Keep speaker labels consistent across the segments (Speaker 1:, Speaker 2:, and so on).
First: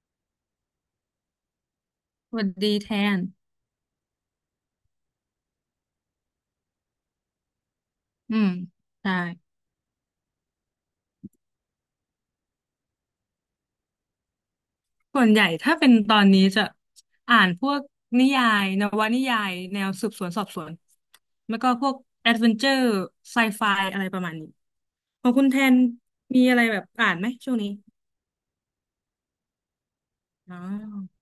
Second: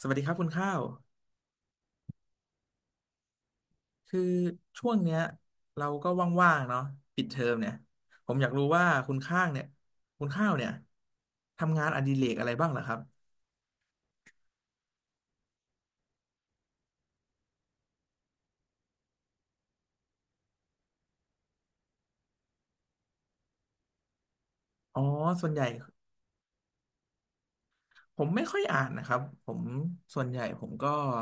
Speaker 1: สวัสดีครับคุณข้าว
Speaker 2: สวัสดีแทน
Speaker 1: คือช่วงเนี้ยเราก็ว่างๆเนาะปิดเทอมเนี่ยผ
Speaker 2: อื
Speaker 1: มอยา
Speaker 2: ม
Speaker 1: กรู้ว่าคุ
Speaker 2: ใช่
Speaker 1: ณข้างเนี่ยคุณข้าวเนี่ยทำงานอดิเรกอะไรบ้างเหรอครับ
Speaker 2: ส่วนใหญ่ถ้าเป็นตอนนี้จะอ่านพวกนิยายนวนิยายแนวสืบสวนสอบสวน แล้วก็พวกแอดเวนเจอร์ไซไฟอะไรประมาณนี้
Speaker 1: อ๋อ
Speaker 2: ของคุ
Speaker 1: ส่
Speaker 2: ณ
Speaker 1: วน
Speaker 2: แท
Speaker 1: ใหญ่
Speaker 2: นมีอะไรแบบอ่านไหมช่วงนี้
Speaker 1: ผมไม่ค่อยอ่านนะครับผมส่วนใหญ่
Speaker 2: อ๋
Speaker 1: ผมก็
Speaker 2: อ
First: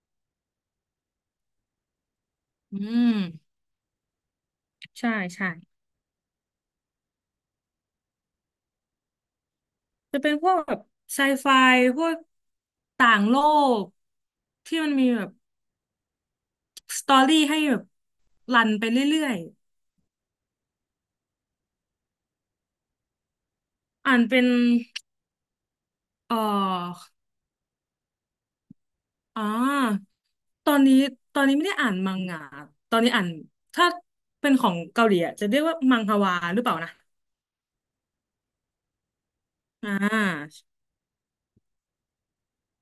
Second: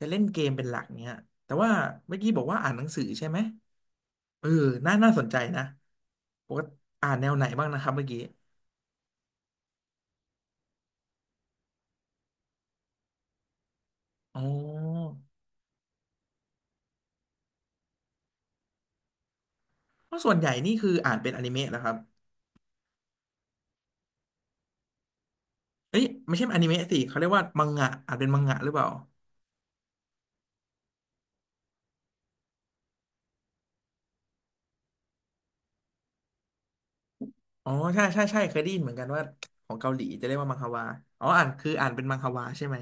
Speaker 1: จะเล่นเกมเป็นหลักเนี้ยแต่ว่าเมื่อกี้บอกว่าอ่าน
Speaker 2: อื
Speaker 1: หนังสือ
Speaker 2: ม
Speaker 1: ใช่ไหมเออน่า
Speaker 2: ใช่
Speaker 1: สนใจ
Speaker 2: ใช่
Speaker 1: นะปกติอ่านแนวไหนบ้างนะครับเมื่อกี้
Speaker 2: จะเป็นพวกแบบไซไฟพวกต่างโลก
Speaker 1: อ๋อ
Speaker 2: ที่มันมีแบบสตอรี่ให้แบบรันไปเรื่อย
Speaker 1: เพราะส่วนใหญ่นี่คืออ่านเป็นอนิเมะเหครับ
Speaker 2: ๆอ่านเป็น
Speaker 1: เอ้ยไม่
Speaker 2: เอ่
Speaker 1: ใช่อนิเมะสิ
Speaker 2: อ
Speaker 1: เขาเรียกว่ามังงะอาจเป็นมังงะหรือเปล่า
Speaker 2: อ่าตอนนี้ไม่ได้อ่านมังงะตอนนี้อ่านถ้าเป็นของเกาหลีอะจะเรียกว่ามังฮวาหรือเปล่านะ
Speaker 1: อ๋อใช่ใช่ใช่เคยได้ยินเหมือนกันว่าของ
Speaker 2: อ่
Speaker 1: เกาหลีจะเรียกว่ามัง
Speaker 2: า
Speaker 1: ฮวาอ๋ออ่านคืออ่านเป็นมังฮวาใช่ไหม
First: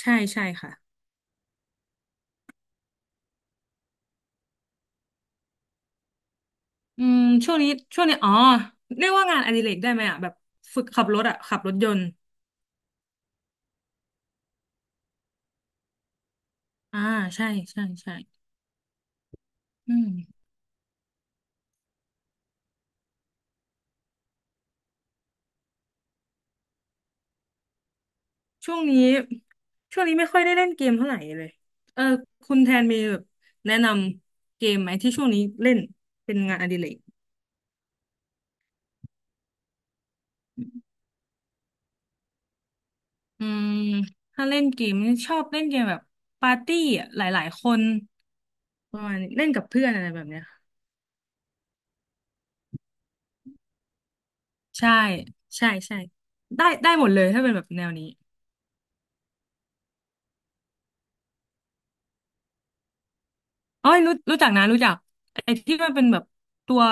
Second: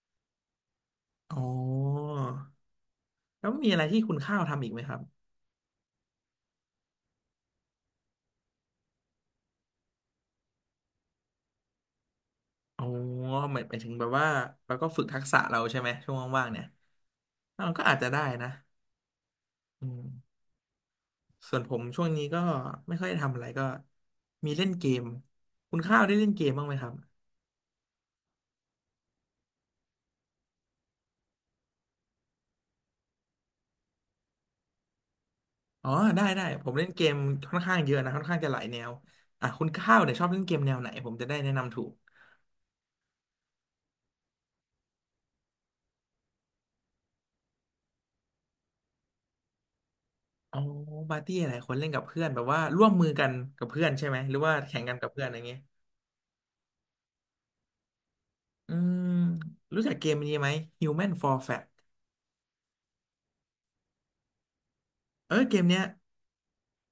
Speaker 2: ใช่ใช่ค่ะ
Speaker 1: อ๋อแล้วมีอะไรที่คุณข้าวทำอีกไหมครับ
Speaker 2: อืมช่วงนี้อ๋อเรียกว่างานอดิเรกได้ไหมอ่ะแบบฝึกขับรถอ่ะขับรถยนต์
Speaker 1: อ๋อหมายถึงแบบว่าเราก็ฝึกทักษะเราใช่ไหมช่วงว่างๆเนี่ย
Speaker 2: อ่า ใช่
Speaker 1: เราก็
Speaker 2: ใช่
Speaker 1: อาจจะ
Speaker 2: ใช่
Speaker 1: ได้นะอื
Speaker 2: อื
Speaker 1: ม
Speaker 2: ม
Speaker 1: ส่วนผมช่วงนี้ก็ไม่ค่อยได้ทำอะไรก็มีเล่นเกมคุณข้าวได้เล่นเกมบ้างไหมครับ
Speaker 2: ช่วงนี้ไม่ค่อยได้เล่นเกมเท่าไหร่เลยเออคุณแทนมีแบบแนะนำเกมไหมที่ช่วงนี้เล่น
Speaker 1: อ๋อได้
Speaker 2: เป็นงาน
Speaker 1: ผ
Speaker 2: อ
Speaker 1: ม
Speaker 2: ดิ
Speaker 1: เล่
Speaker 2: เร
Speaker 1: น
Speaker 2: ก
Speaker 1: เกมค่อนข้างเยอะนะค่อนข้างจะหลายแนวอ่ะคุณข้าวเนี่ยชอบเล่นเกมแนวไหนผมจะได้แนะนำถูก
Speaker 2: อืมถ้าเล่นเกมนี่ชอบเล่นเกมแบบปาร์ตี้อะหลายๆคนประมาณนี้เล่นกับเพื่อนอะไรแบบเนี้ย
Speaker 1: อ๋อปาร์ตี้อะไรคนเล่นกับเพื่อนแบบว่าร่วมมือกันกับเพื่อนใช่ไหมหรือว่าแข่ง
Speaker 2: ใช่
Speaker 1: กันกับเพื่อนอะไรเงี้ย
Speaker 2: ใช่ใช่ได้ได้หมดเลยถ้าเป็นแบบแนวนี้
Speaker 1: อืมรู้จักเกมนี้ไหม Human for Fat
Speaker 2: อ๋อยรู้รู้จักนะรู้จัก
Speaker 1: เออ
Speaker 2: ไอ้
Speaker 1: เกม
Speaker 2: ที่
Speaker 1: เนี้ย
Speaker 2: มันเป็นแบบตัว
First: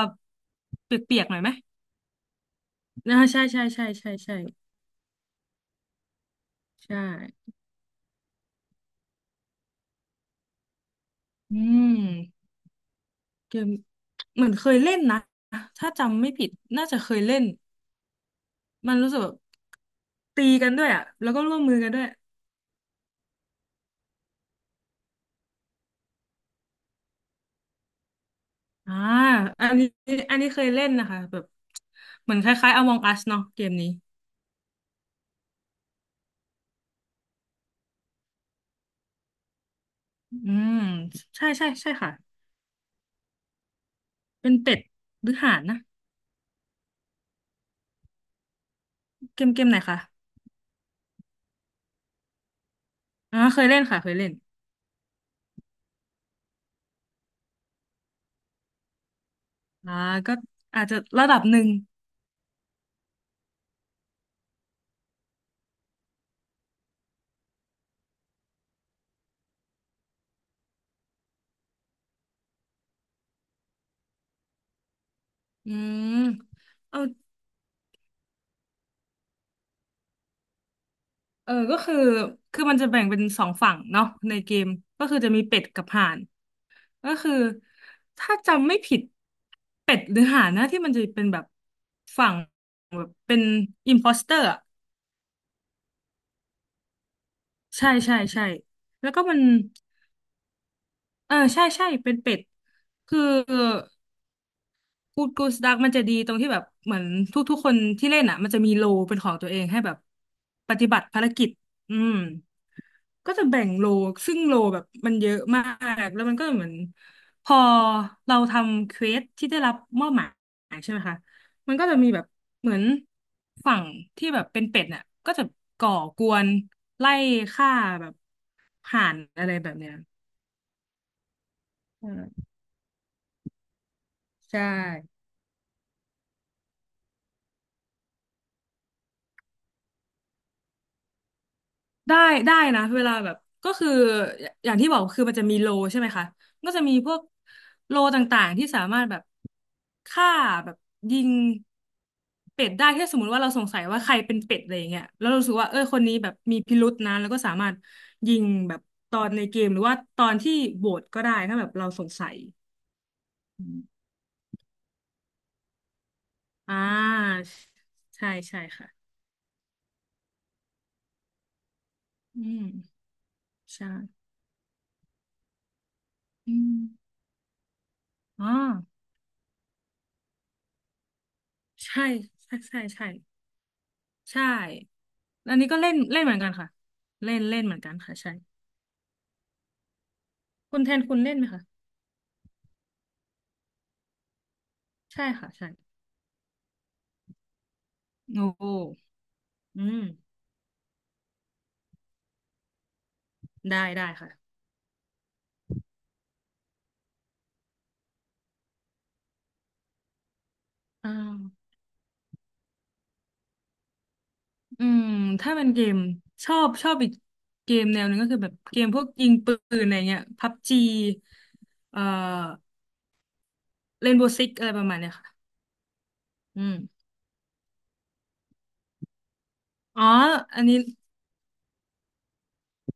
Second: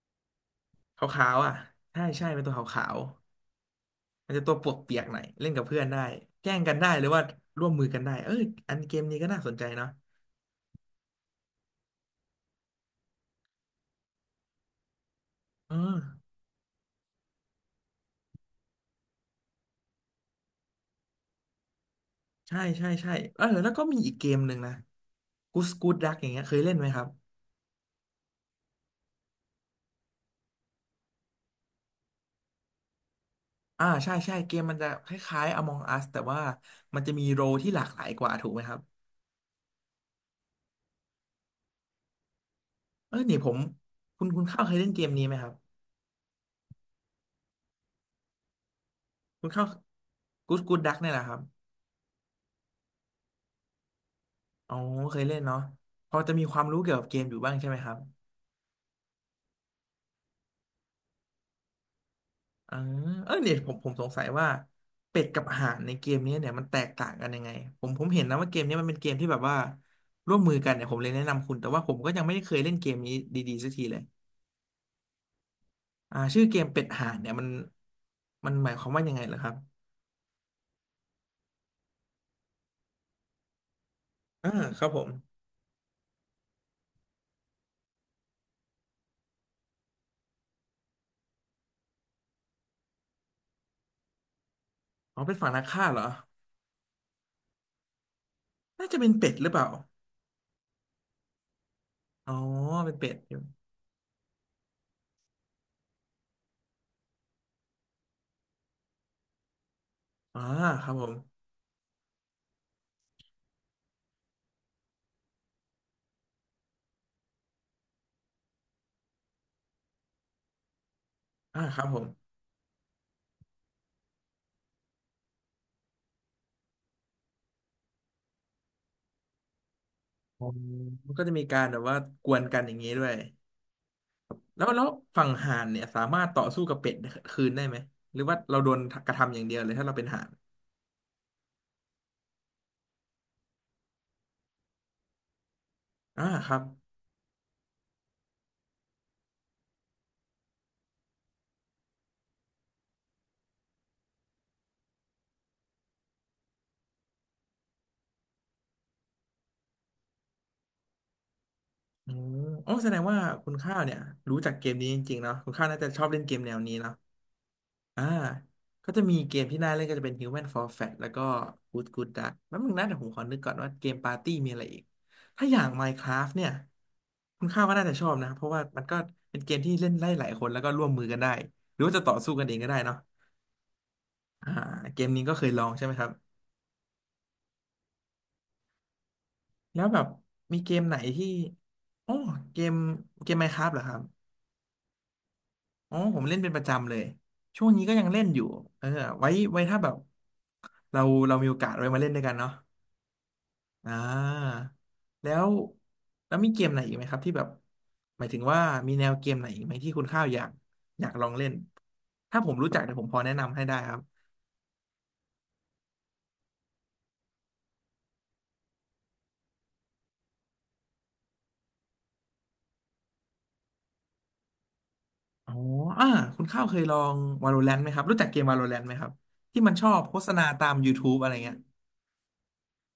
Speaker 1: ข
Speaker 2: เปียก
Speaker 1: า
Speaker 2: ๆห
Speaker 1: ว
Speaker 2: น่อย
Speaker 1: ๆ
Speaker 2: ไหม
Speaker 1: อ่ะใช่ใช่เป็นตัวขาว
Speaker 2: อ่าใช่ใช่ใช่ใช่
Speaker 1: ๆมัน
Speaker 2: ใช่
Speaker 1: จะตัวปวกเปียกหน่อยเล่นกับเพื่อนได้แกล้งกันได้
Speaker 2: ใช่
Speaker 1: หรือว่าร่วมมือกันได้เอออันเกมนี้ก็น่าสนใจเนาะ
Speaker 2: อืมเกมเหมือนเคยเล่นนะ
Speaker 1: เอ
Speaker 2: ถ้า
Speaker 1: อ
Speaker 2: จำไม่ผิดน่าจะเคยเล่นมันรู้สึกแบบตีกันด้วยอ่ะแล้วก็ร่วมมือกันด้วย
Speaker 1: ใช่ใช่ใช่เออแล้วก็มีอีกเกมหนึ่งนะกูสกูดดักอย่างเงี้ยเคยเล่นไหมครับ
Speaker 2: อ่าอันนี้เคยเล่นนะคะแบบเหมือนคล้ายๆ Among Us เนาะเกม
Speaker 1: อ่า
Speaker 2: นี้
Speaker 1: ใช่ใช่เกมมันจะคล้ายๆ Among Us แต่ว่ามันจะมีโรลที่หลากหลายกว่าถูกไหมครับ
Speaker 2: อืมใช่ใช่ใช่ค่ะ
Speaker 1: เออเนี่ยผมคุณ
Speaker 2: เป็น
Speaker 1: เข้าวเค
Speaker 2: เป็
Speaker 1: ย
Speaker 2: ด
Speaker 1: เล่นเกมนี้
Speaker 2: หรื
Speaker 1: ไหม
Speaker 2: อ
Speaker 1: ครั
Speaker 2: ห่า
Speaker 1: บ
Speaker 2: นนะเก
Speaker 1: คุณ
Speaker 2: ม
Speaker 1: เข้าว
Speaker 2: ไหนคะ
Speaker 1: กูสกูดดักเนี่ยแหละครับ
Speaker 2: อ่าเคยเล่นค่ะเคยเล่น
Speaker 1: อ๋อเคยเล่นเนาะพอจะมีความรู้เกี่ยวกับเกมอยู่บ้างใช่ไหมครับ
Speaker 2: อ่าก็อาจจะระดับหนึ่ง
Speaker 1: อ่าเออเนี่ยผมสงสัยว่าเป็ดกับห่านในเกมนี้เนี่ยมันแตกต่างกันยังไงผมเห็นนะว่าเกมนี้มันเป็นเกมที่แบบว่าร่วมมือกันเนี่ยผมเลยแนะนำคุณแต่ว่าผมก็ยังไม่ได้เคยเล่นเกมนี้ดีๆสักทีเลย
Speaker 2: อืม
Speaker 1: อ่าชื่อเกมเป็ด
Speaker 2: เอา
Speaker 1: ห่านเนี่ยมันหมายความว่ายังไงเหรอครับ
Speaker 2: เออก็คือมันจะแบ่งเป็นสองฝั่งเนาะใน
Speaker 1: อ่า
Speaker 2: เกม
Speaker 1: ครับผ
Speaker 2: ก็
Speaker 1: ม
Speaker 2: คือจะมีเป็ดกับห่านก็คือถ้าจำไม่ผิดเป็ดหรือห่านนะที่มันจะเป็นแบบฝั่งแบบเป็นอิมโพสเตอร์
Speaker 1: อ๋อเป็นฝั่งนักฆ่าเหรอ
Speaker 2: ใช่ใช่ใช่
Speaker 1: น่าจะเป็
Speaker 2: แล้
Speaker 1: น
Speaker 2: วก็
Speaker 1: เป็ด
Speaker 2: มัน
Speaker 1: หรือเปล่า
Speaker 2: เออใช่ใช่เป็น
Speaker 1: อ๋
Speaker 2: เป็
Speaker 1: อ
Speaker 2: ด
Speaker 1: เป็นเป็ด
Speaker 2: คือ
Speaker 1: อยู่
Speaker 2: กูดกูสดักมันจะดีตรงที่แบบเหมือนทุกๆคนที่เล่นอ่ะมันจะมีโลเป็นของตัวเองให้แบบ
Speaker 1: อ่า
Speaker 2: ป
Speaker 1: ค
Speaker 2: ฏิ
Speaker 1: รับ
Speaker 2: บั
Speaker 1: ผ
Speaker 2: ติ
Speaker 1: ม
Speaker 2: ภารกิจอืมก็จะแบ่งโลซึ่งโลแบบมันเยอะมาก แล้วมันก็เหมือนพอเราทำเควสที่ได้รับมอบหมายใช่ไหมคะ
Speaker 1: อ่า
Speaker 2: มั
Speaker 1: ค
Speaker 2: น
Speaker 1: รั
Speaker 2: ก็
Speaker 1: บ
Speaker 2: จะ
Speaker 1: ผม
Speaker 2: มีแบบเหมือนฝั่งที่แบบเป็นเป็ดน่ะก็จะก่อกวนไล่ฆ่าแบบห่านอะไรแบบเนี้ย
Speaker 1: อ๋อมันก็จะมีการแบบว่า
Speaker 2: อื
Speaker 1: ก
Speaker 2: ม
Speaker 1: วนกันอย่างนี้ด้วย
Speaker 2: ใช่
Speaker 1: แล้วฝั่งห่านเนี่ยสามารถต่อสู้กับเป็ดคืนได้ไหมหรือว่าเราโดนกระทำอย่างเดียวเลยถ้าเราเป็นห่าน
Speaker 2: ได้ได้นะเวลาแบบก็คือย่างที่บอกคือมันจะมีโลใช่ไหม
Speaker 1: อ่า
Speaker 2: คะ
Speaker 1: ครับ
Speaker 2: ก็จะมีพวกโลต่างๆที่สามารถแบบฆ่าแบบยิงเป็ดได้ถ้าสมมติว่าเราสงสัยว่าใครเป็นเป็ดอะไรอย่างเงี้ยแล้วเรารู้สึกว่าเออคนนี้แบบมีพิรุษนะแล้วก็สามารถยิงแบบตอนในเกมหรือว่าตอนที่โหวตก็ได้ถ้าแบบเราสง
Speaker 1: อื
Speaker 2: สั
Speaker 1: ม
Speaker 2: ย
Speaker 1: โอ้แสดงว่าคุณ
Speaker 2: อื
Speaker 1: ข้าว
Speaker 2: ม
Speaker 1: เนี่ยรู้จักเกมนี้จริงๆเนาะคุณข้าวน่าจะชอบเล่นเกมแนวนี้
Speaker 2: อ่
Speaker 1: เนาะ
Speaker 2: า
Speaker 1: อ่า
Speaker 2: ใช่ใช่ค่ะ
Speaker 1: ก็จะมีเกมที่น่าเล่นก็จะเป็น Human for Fat แล้วก็ Good Good Duck
Speaker 2: อื
Speaker 1: แล้ว
Speaker 2: ม
Speaker 1: มึงนะเดี๋ยวผมขอนึกก่อนว่าเกมปาร์
Speaker 2: ใช่
Speaker 1: ตี้มีอะไรอีกถ้าอย่าง Minecraft เนี่ย
Speaker 2: อืม
Speaker 1: คุณข้าวก็น่าจะชอบนะเพ
Speaker 2: อ๋อ
Speaker 1: ราะว่ามันก็เป็นเกมที่เล่นได้หลายคนแล้วก็ร่วมมือกันได้หรือว่าจะ
Speaker 2: ใช่
Speaker 1: ต่อสู้กันเอ
Speaker 2: ใช่
Speaker 1: งก็ได้
Speaker 2: ใช่
Speaker 1: เนาะ
Speaker 2: ใช่ ใช่
Speaker 1: อ่าเกมนี้ก็เคย
Speaker 2: อัน
Speaker 1: ลอ
Speaker 2: นี้
Speaker 1: ง
Speaker 2: ก็
Speaker 1: ใช่
Speaker 2: เล่
Speaker 1: ไหม
Speaker 2: น
Speaker 1: ครับ
Speaker 2: เล่นเหมือนกันค่ะเล่นเล่นเหมือนกันค่ะใช่
Speaker 1: แล้วแบบมีเก
Speaker 2: คุณ
Speaker 1: ม
Speaker 2: แท
Speaker 1: ไหน
Speaker 2: นคุณ
Speaker 1: ที่
Speaker 2: เล่นไหมคะ
Speaker 1: อ๋อเกมMinecraft เหรอครับ
Speaker 2: ใช่ค่ะใช่
Speaker 1: อ๋อผมเล่นเป็นประจำเลยช่วงนี้ก็ยังเล่นอยู่
Speaker 2: โอ้โห
Speaker 1: เออไว้ถ้า
Speaker 2: อื
Speaker 1: แบบ
Speaker 2: ม
Speaker 1: เรามีโอกาสไว้มาเล่นด้วยกันเนาะ
Speaker 2: ได้
Speaker 1: อ่า
Speaker 2: ได้ค่ะ
Speaker 1: แล้วมีเกมไหนอีกไหมครับที่แบบหมายถึงว่ามีแนวเกมไหนอีกไหมที่คุณข้าวอยาก
Speaker 2: อ่า
Speaker 1: ลองเล่นถ้าผมรู้จักเดี๋ยวผมพอแนะนำให้ได้ครับ
Speaker 2: อืมถ้าเป็นเกมชอบอีกเกมแนวหนึงก็คือแบบเกมพวกยิงปืนอะไรเงี้ยพับจีเอ่อเรนโบว์ซิกอะไรประมาณเนี้ยค่ะ
Speaker 1: อ๋ออ่าคุณ
Speaker 2: อื
Speaker 1: ข้าวเคยลอ
Speaker 2: ม
Speaker 1: ง Valorant ไหมครับรู้จักเกม Valorant ไหมครับที่มันชอบ
Speaker 2: อ๋อ
Speaker 1: โฆษณา
Speaker 2: อัน
Speaker 1: ตาม
Speaker 2: นี้
Speaker 1: YouTube อะไรเงี้ย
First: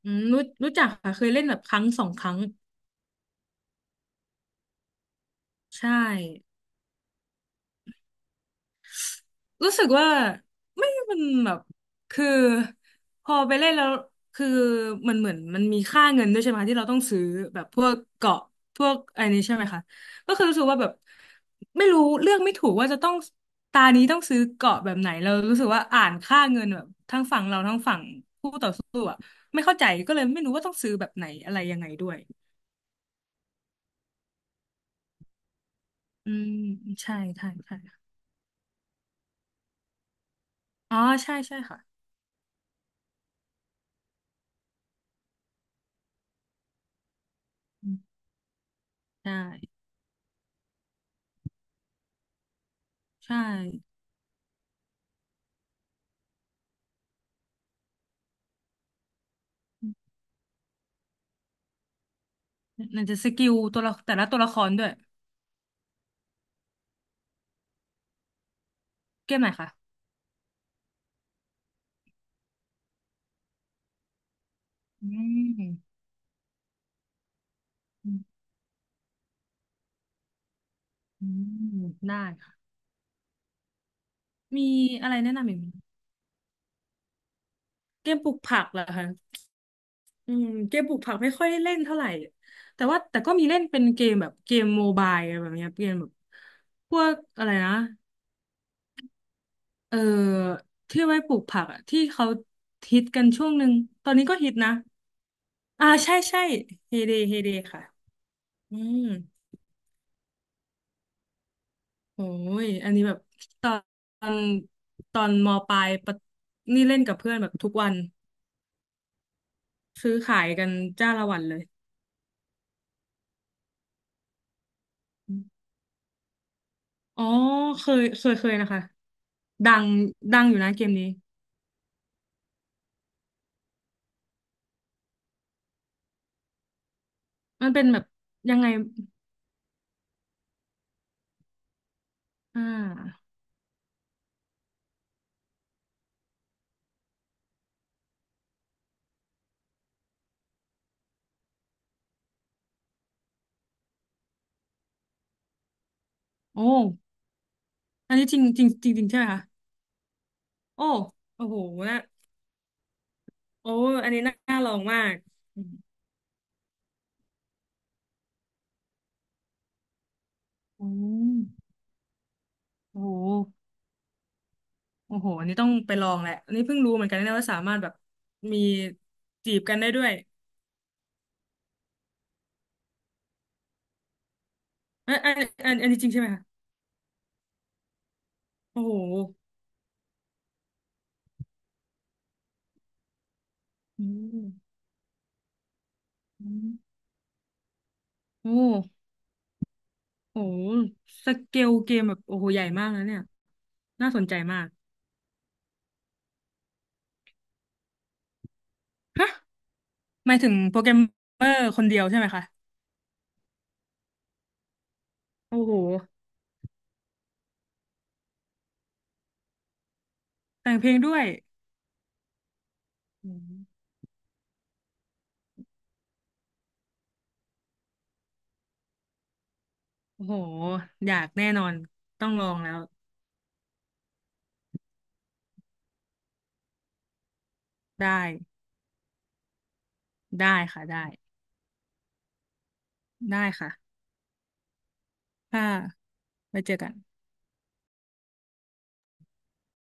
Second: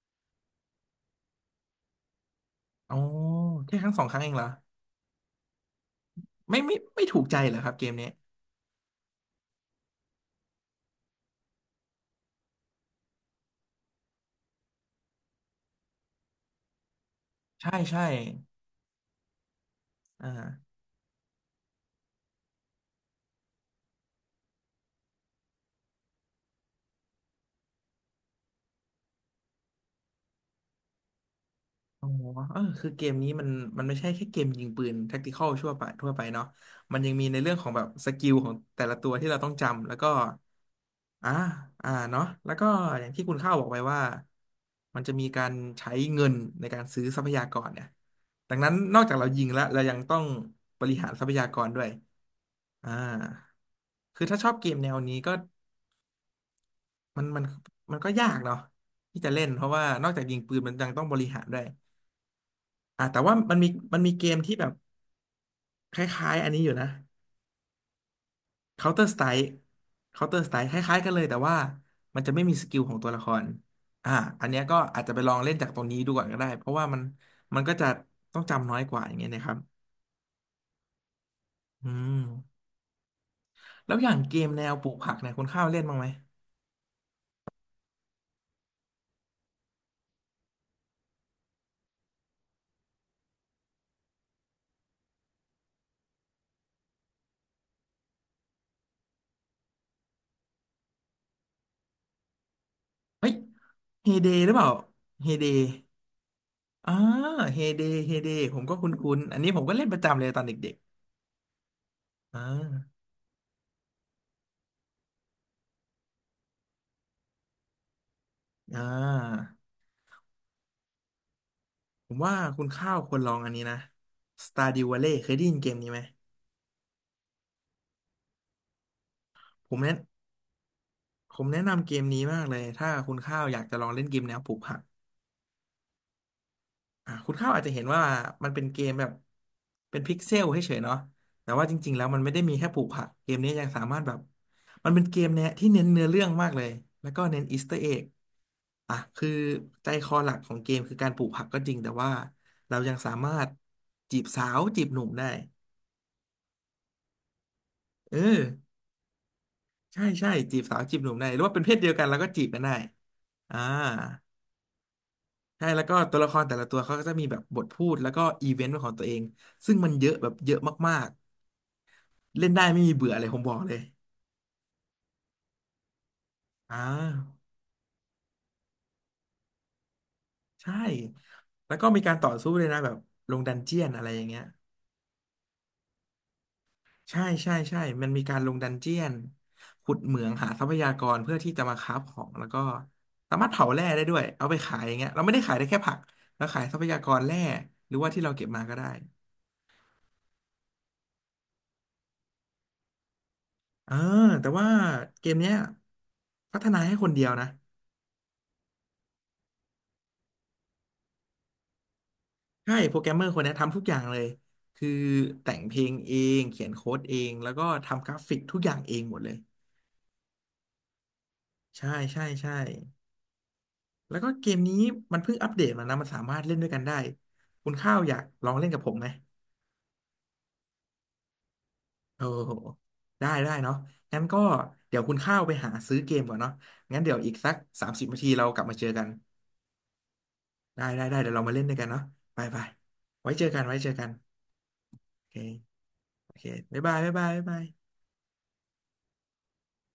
Speaker 2: อืมรู้รู้จักค่ะเคยเล่นแบบครั้งสองครั้ง
Speaker 1: อ๋อแค่ครั้งสองครั้งเองเหรอ
Speaker 2: ใช่
Speaker 1: ไม่ไม่ไม่ถูกใจเหรอครับเกมนี้
Speaker 2: รู้สึกว่าไม่มันแบบคือพอไปเล่นแล้วคือเหมือนมันมีค่าเงินด้วยใช่ไหมคะที่เราต้องซื้อแบบ
Speaker 1: ใช่
Speaker 2: พวก
Speaker 1: ใช่
Speaker 2: เกาะพวกอะไรนี้ใช่ไหมคะ
Speaker 1: อ่า
Speaker 2: ก็คือรู้สึกว่าแบบไม่รู้เลือกไม่ถูกว่าจะต้องตานี้ต้องซื้อเกาะแบบไหนเรารู้สึกว่าอ่านค่าเงินแบบทั้งฝั่งเราทั้งฝั่งคู่ต่อสู้อะไม่เข้าใจก็เลยไม่รู้ว่าต้องซื้อแบบไหนอะไรยังไง
Speaker 1: อ๋
Speaker 2: ด้
Speaker 1: อ
Speaker 2: วย
Speaker 1: เออคือเกมนี้มันไม่ใช่แค่เกมยิงปืนแท็กติคอลทั่วไปทั่วไป
Speaker 2: อื
Speaker 1: เนาะ
Speaker 2: ม
Speaker 1: มันยัง
Speaker 2: ใช่
Speaker 1: มีใน
Speaker 2: ใช่
Speaker 1: เรื่องของ
Speaker 2: ใช่
Speaker 1: แบบสกิลของแต่ละตัวที่เราต้องจำแล้วก็
Speaker 2: อ๋อ
Speaker 1: อ่า
Speaker 2: ใช่ใช่ค่ะ
Speaker 1: เนาะแล้วก็อย่างที่คุณข้าวบอกไปว่ามันจะมีการใช้เงินในการซื้อทรัพยากรเนี่ย
Speaker 2: อืม
Speaker 1: ดังนั้นนอกจากเรา
Speaker 2: ใช่
Speaker 1: ยิงแล้วเรายังต้องบริหารทรัพยากรด้วยอ่า
Speaker 2: ใช่
Speaker 1: คือถ้าชอบเกมแนวนี้ก็ มันมันมันก็ยากเนาะที่จะเล่นเพราะว่านอกจากยิงปืนมันยังต้องบริหารด้วย
Speaker 2: ไ่นจะ
Speaker 1: แต่
Speaker 2: ส
Speaker 1: ว่า
Speaker 2: กิล
Speaker 1: มันมี
Speaker 2: ตัวละ
Speaker 1: มันมี
Speaker 2: แต่
Speaker 1: เก
Speaker 2: ละ
Speaker 1: ม
Speaker 2: ตัวละ
Speaker 1: ที่
Speaker 2: ค
Speaker 1: แบ
Speaker 2: ร
Speaker 1: บ
Speaker 2: ด้วย
Speaker 1: คล้ายๆอันนี้อยู่นะ Counter
Speaker 2: เกม
Speaker 1: Strike
Speaker 2: ไหนคะ
Speaker 1: Counter Strike คล้ายๆกันเลยแต่ว่ามันจะไม่มีสกิลของตัวละครอ่าอันเนี้ยก็อาจ
Speaker 2: อื
Speaker 1: จะไปลองเล่นจากตรงนี้
Speaker 2: ม
Speaker 1: ดูก่อนก็ได้เพราะว่ามันก็จะ
Speaker 2: อื
Speaker 1: ต้อ
Speaker 2: ม
Speaker 1: งจำน้อยกว่าอย่างเงี้ยนะครับ
Speaker 2: อืม
Speaker 1: อื
Speaker 2: ได้
Speaker 1: ม
Speaker 2: ค่ะ
Speaker 1: แล้วอย่างเกมแน
Speaker 2: มี
Speaker 1: วปลูก
Speaker 2: อะ
Speaker 1: ผั
Speaker 2: ไร
Speaker 1: กเนี่
Speaker 2: แนะ
Speaker 1: ยคุณ
Speaker 2: นำอีก
Speaker 1: ข้า
Speaker 2: ไห
Speaker 1: ว
Speaker 2: ม
Speaker 1: เล่นบ้างไหม
Speaker 2: เกมปลูกผักเหรอคะอืมเกมปลูกผักไม่ค่อยได้เล่นเท่าไหร่แต่ว่าแต่ก็มีเล่นเป็นเกมแบบเกมโมบายอะไรแบบเนี้ยเกมแบบพวกอะไรนะเออที่ไว้ปลูกผักอะที่เขาฮิตกัน
Speaker 1: เฮ้ย
Speaker 2: ช่วงหนึ่งต
Speaker 1: เฮ
Speaker 2: อนนี้
Speaker 1: เด
Speaker 2: ก็
Speaker 1: ห
Speaker 2: ฮิ
Speaker 1: รือ
Speaker 2: ต
Speaker 1: เปล่า
Speaker 2: นะ
Speaker 1: เฮเด
Speaker 2: อ่าใช่ใช่
Speaker 1: อ่า
Speaker 2: เฮเดเฮเด
Speaker 1: เฮเด
Speaker 2: ค่ะ
Speaker 1: เฮเดผมก็
Speaker 2: อื
Speaker 1: คุ
Speaker 2: ม
Speaker 1: ้นๆอันนี้ผมก็เล่นประจำเลยตอนเด็ก
Speaker 2: โอ้
Speaker 1: ๆ
Speaker 2: ยอันนี้แบบตอนตอนตอนมปลายปะนี่เล่นกับเพื่อนแบบทุกวัน
Speaker 1: อ่า
Speaker 2: ซื้อขายกันจ้าละวันเลย
Speaker 1: ผมว่าคุณข้าวควรลองอันนี้นะ Stardew Valley เคยได้ยินเกมนี้ไหม
Speaker 2: อ๋อเคยเคยเคยนะคะ
Speaker 1: ผ
Speaker 2: ดั
Speaker 1: ม
Speaker 2: ง
Speaker 1: แนะ
Speaker 2: ดังอยู่นะเกมนี้
Speaker 1: ผมแนะนำเกมนี้มากเลยถ้าคุณข้าวอยากจะลองเล่นเกมแนวปลูกผัก คุณข้าวอาจ
Speaker 2: มั
Speaker 1: จะ
Speaker 2: น
Speaker 1: เห็
Speaker 2: เป็
Speaker 1: น
Speaker 2: นแบ
Speaker 1: ว่า
Speaker 2: บ
Speaker 1: มัน
Speaker 2: ยั
Speaker 1: เป็
Speaker 2: ง
Speaker 1: น
Speaker 2: ไง
Speaker 1: เกมแบบเป็นพิกเซลเฉยๆเนาะแต่ว่าจริงๆแล้วมันไม่ได้มี
Speaker 2: อ่
Speaker 1: แค่ปลูกผัก
Speaker 2: า
Speaker 1: เกมนี้ยังสามารถแบบมันเป็นเกมเนี่ยที่เน้นเนื้อเรื่องมากเลยแล้วก็เน้นอีสเตอร์เอ็กอ่ะคือใจคอหลักของเกมคือการปลูกผักก็จริงแต่ว่าเรายังสามารถจีบสาวจีบหนุ่มได้
Speaker 2: โอ้อั
Speaker 1: เอ
Speaker 2: นนี้จ
Speaker 1: อ
Speaker 2: ริงจริงจริงจริงใช่ไหมคะ
Speaker 1: ใช่ใช่จีบสาว
Speaker 2: โอ้
Speaker 1: จีบหนุ่มได้หรือ
Speaker 2: โอ้
Speaker 1: ว่า
Speaker 2: โห
Speaker 1: เป็นเพศเดียว
Speaker 2: นะ
Speaker 1: กันแล้วก็จีบกันได้อ่า
Speaker 2: โอ้อันนี้น่าน่าลองมาก
Speaker 1: ใช่แล้วก็ตัวละครแต่ละตัวเขาก็จะมีแบบบทพูดแล้วก็อีเวนต์ของตัวเอง ซึ่งมันเยอะแบบเยอะ
Speaker 2: อื
Speaker 1: มาก
Speaker 2: ม
Speaker 1: เล่นได้ไม่มี
Speaker 2: โอ้
Speaker 1: เบื่
Speaker 2: โอ้
Speaker 1: อเลยผมบอก
Speaker 2: โห
Speaker 1: เลย
Speaker 2: โอ้โหอันนี้ต้องไปลองแหละอันนี้
Speaker 1: อ่
Speaker 2: เพิ่งรู้เหมือนกันนะ
Speaker 1: า
Speaker 2: ว่าสามารถแบบมีจีบกันได้ด้วย
Speaker 1: ใช่ แล้วก็มีการต่อสู้เลยนะแบบลงดันเจียนอะไรอย่างเงี้ย
Speaker 2: อันอันนี้จริงใช่ไหมคะ
Speaker 1: ใช่ใช่ใช่มันมีการลงดัน
Speaker 2: โอ้
Speaker 1: เจี
Speaker 2: โห
Speaker 1: ยนขุดเหมืองหาทรัพยากรเพื่อที่จะมาค้าฟของแล้วก็สามารถเผาแร่ได้
Speaker 2: อื
Speaker 1: ด้วยเอาไปขา
Speaker 2: ม
Speaker 1: ยอย่างเงี้ยเราไม่ได้ขายได้แค่ผักเรา
Speaker 2: อ
Speaker 1: ขายทรัพยากรแร่หรือว่าที่เราเก็บ
Speaker 2: ื
Speaker 1: มาก็ได้
Speaker 2: มโอ้โหสเกลเกมแบบโอ้โหใหญ่มากนะเนี่ย
Speaker 1: เออ
Speaker 2: น่าสนใจ
Speaker 1: แต่
Speaker 2: มา
Speaker 1: ว่า
Speaker 2: ก
Speaker 1: เกมเนี้ยพัฒนาให้คนเดียวนะ
Speaker 2: ฮะหมายถึงโปรแกรมเมอร์คนเดียวใช่ไหมคะ
Speaker 1: ใช่โปรแกรมเมอร์คนเนี้ยทำทุกอย่างเลยคือแต่
Speaker 2: โอ้
Speaker 1: งเพ
Speaker 2: โห
Speaker 1: ลงเองเขียนโค้ดเองแล้วก็ทำกราฟิกทุกอย่างเองหมดเลย
Speaker 2: แต่งเพลงด้วย
Speaker 1: ใช่ใช่ใช่
Speaker 2: อืม
Speaker 1: แล้วก็เกมนี้มันเพิ่งอัปเดตมานะมันสามารถเล่นด้วยกันได้คุณข้าวอยากลองเล่นกับผมไหม
Speaker 2: โอ้โหอยากแน่นอน
Speaker 1: โอ้
Speaker 2: ต้องลอ
Speaker 1: โห
Speaker 2: งแล้ว
Speaker 1: ได้ได้เนาะงั้นก็เดี๋ยวคุณข้าวไปหาซื้อเกมก่อนเนาะงั้นเดี๋ยวอีกสักสามสิบนา
Speaker 2: ได้
Speaker 1: ทีเรากลับมาเจอกัน
Speaker 2: ได้
Speaker 1: ได้
Speaker 2: ค่ะ
Speaker 1: ได้
Speaker 2: ได้
Speaker 1: ได้เดี๋ยวเรามาเล่นด้วยกันเนาะไปไปไว้เจอกัน
Speaker 2: ค่ะ
Speaker 1: ไว้เจอกันโอเค
Speaker 2: ถ้า
Speaker 1: โอเค
Speaker 2: ไว้เจอ
Speaker 1: บ๊าย
Speaker 2: กัน
Speaker 1: บายบ๊ายบายบ๊ายบาย